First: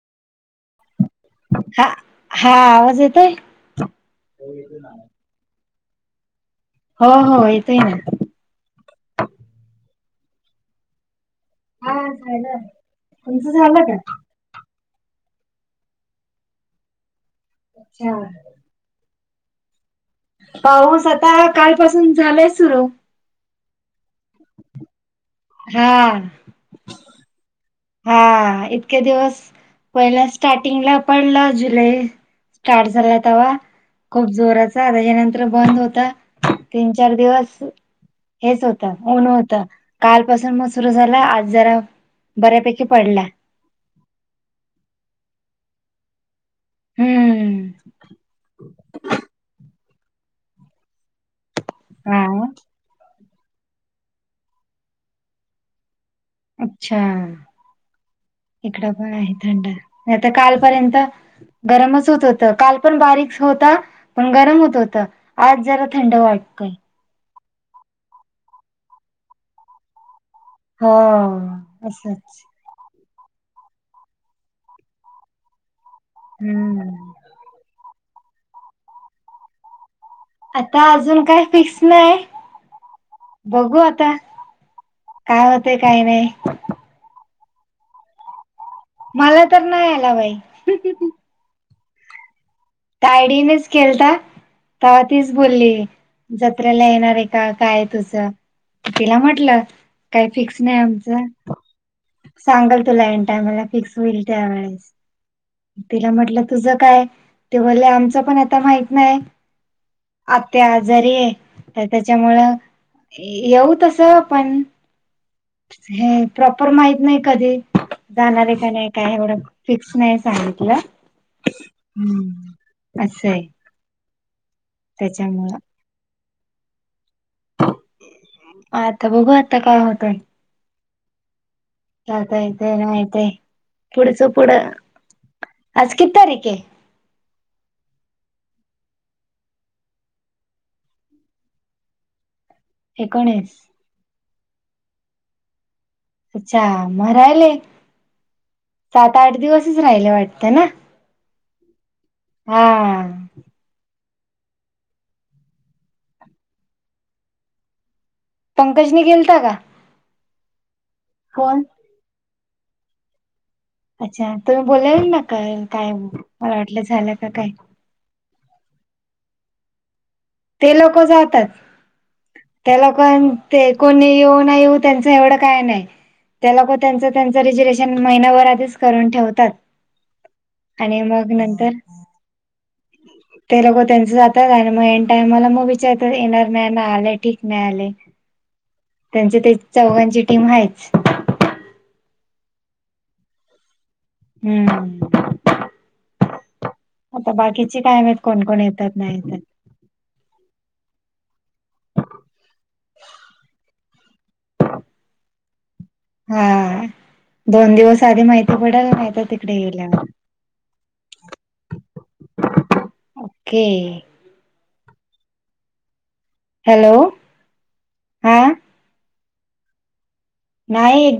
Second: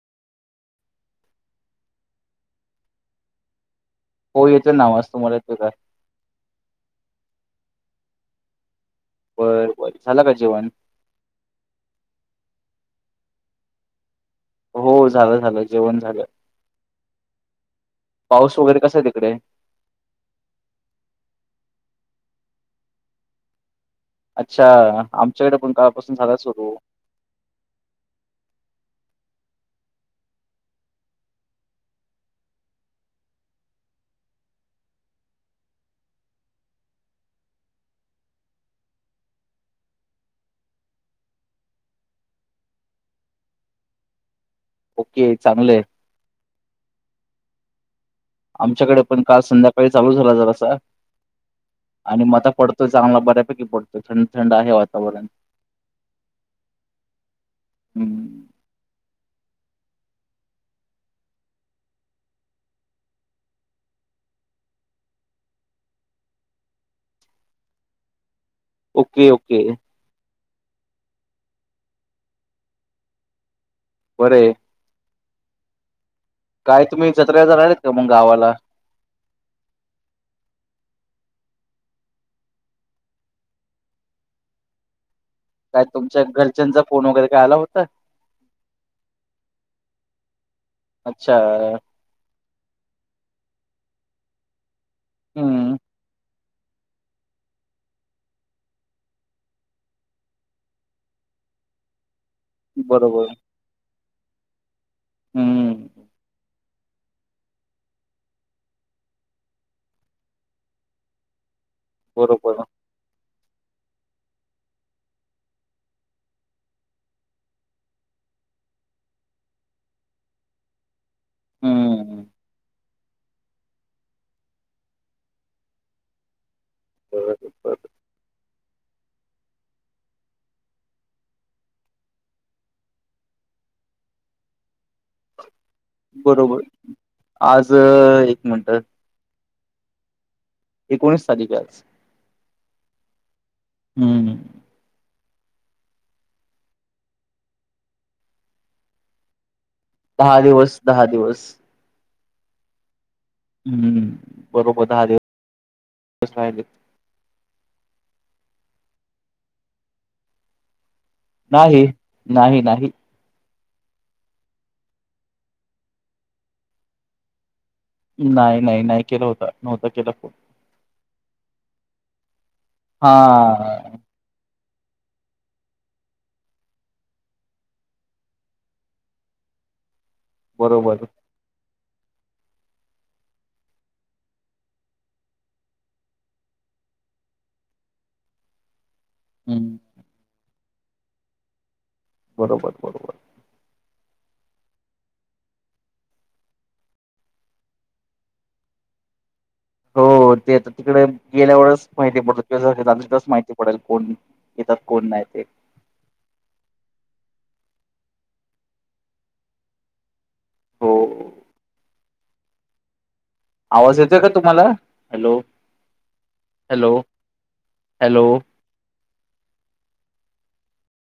हा, हा आवाज येतोय? हो येतोय ना आवाज, तुम्हाला येतोय का? हो हो येतोय ना. बर बर, झाला का जेवण? हा झालं, तुमचं झालं का? हो झालं झालं जेवण झालं. अच्छा पाऊस वगैरे कसा आहे तिकडे? पाऊस आता, कालपासून झालंय सुरू. अच्छा, आमच्याकडे पण हा कालपासून झाला सुरू. हा, इतके दिवस पहिल्या स्टार्टिंगला पडलं जुलै स्टार्ट झाला तवा. खूप जोराचा. त्याच्यानंतर बंद होता तीन चार दिवस हेच होतं ऊन होत. कालपासून मग सुरू झालं, आज जरा बऱ्यापैकी पडला. ओके चांगलंय. हम्म. आमच्याकडे पण काल संध्याकाळी चालू झाला जरासा. हा आणि म आता पडत तो चांगला बऱ्यापैकी पडतो, थंड थंड आहे वातावरण. अच्छा, हम्म. इकड पण आहे थंड. आता कालपर्यंत गरमच होत होत काल पण बारीक होता. पण गरम होत होत आज जरा थंड वाटतंय, ओके ओके हा असंच वरे काय हम्म तुम्ही जत्रे जार राहिलेत का मग गावाला आता अजून काय फिक्स नाही बघू आता, काय होते काही तुमच्या नाही घरच्यांचा फोन वगैरे कायला होता. मला तर नाही आला बाई, अच्छा तायडीनेच खेलता त तीच बोलली, हम्म. जत्रेला येणार आहे का काय तुझं, तिला म्हटलं काही फिक्स नाही आमचं, सांगल तुला एन बरोबर. टायमला फिक्स होईल त्यावेळेस हम्म. तिला म्हटलं, तुझं काय, ते बले आमच पण आता माहित नाही आत्या आजारी आहे. तर त्याच्यामुळं बरोबर. येऊ तसं आपण, हे प्रॉपर माहित नाही कधी, जाणारे का नाही काय एवढं फिक्स नाही सांगितलं. हम्म अ, त्याच्यामुळं, बर बरं आता बघू आता काय होतंय. आता ययेत ना येतय पुढचं पुढं, आज किती तारीख बरोबर आहे आज एक मिनट, एकोणीस तारखेच, एकोणीस, हा अच्छा म रायले सात आठ दिवस, दहा दिवस दहा दिवस, हा हम्म बरोबर दहा दिवसस राहिले. पंकजनी गेलता का फोन नाही नाही नाही अच्छा तुम्ही बोलाल ना का काय मला वाटलं झालं का काय नाही नाही नाही केलं होता नव्हता केला फोन ते लोक जातात त्या लोक हा ते कोणी येऊन, नाही येऊ त्यांच एवढं काय नाही. त्याला त्यांचं त्यांच रिजर्वेशन महिनाभरातच करून ठेवतात. बरोबर आणि मग नंतर ते लको त्यांच जातात आणि मग, टाय मला मग विचारत येणार नाही ना आले ठीक नाही आले, त्यांची ते हम्म चौघांची टीम आहेच. बरोबर बरोबर, हम्म. आता बाकीची कायम कोणकण येतात नाही येतात. हो ते तर तिकडे गेल्या वेळेच माहिती पडल दिवस माहिती पडेल कोण, येतात कोण नाही ते, हा दोन दिवस आधी माहिती पडेल नाहीहित तिकडे गेल्यावर, हो, ओके आवाज येतोय का तुम्हाला हॅलो हॅलो हॅलो हा नाही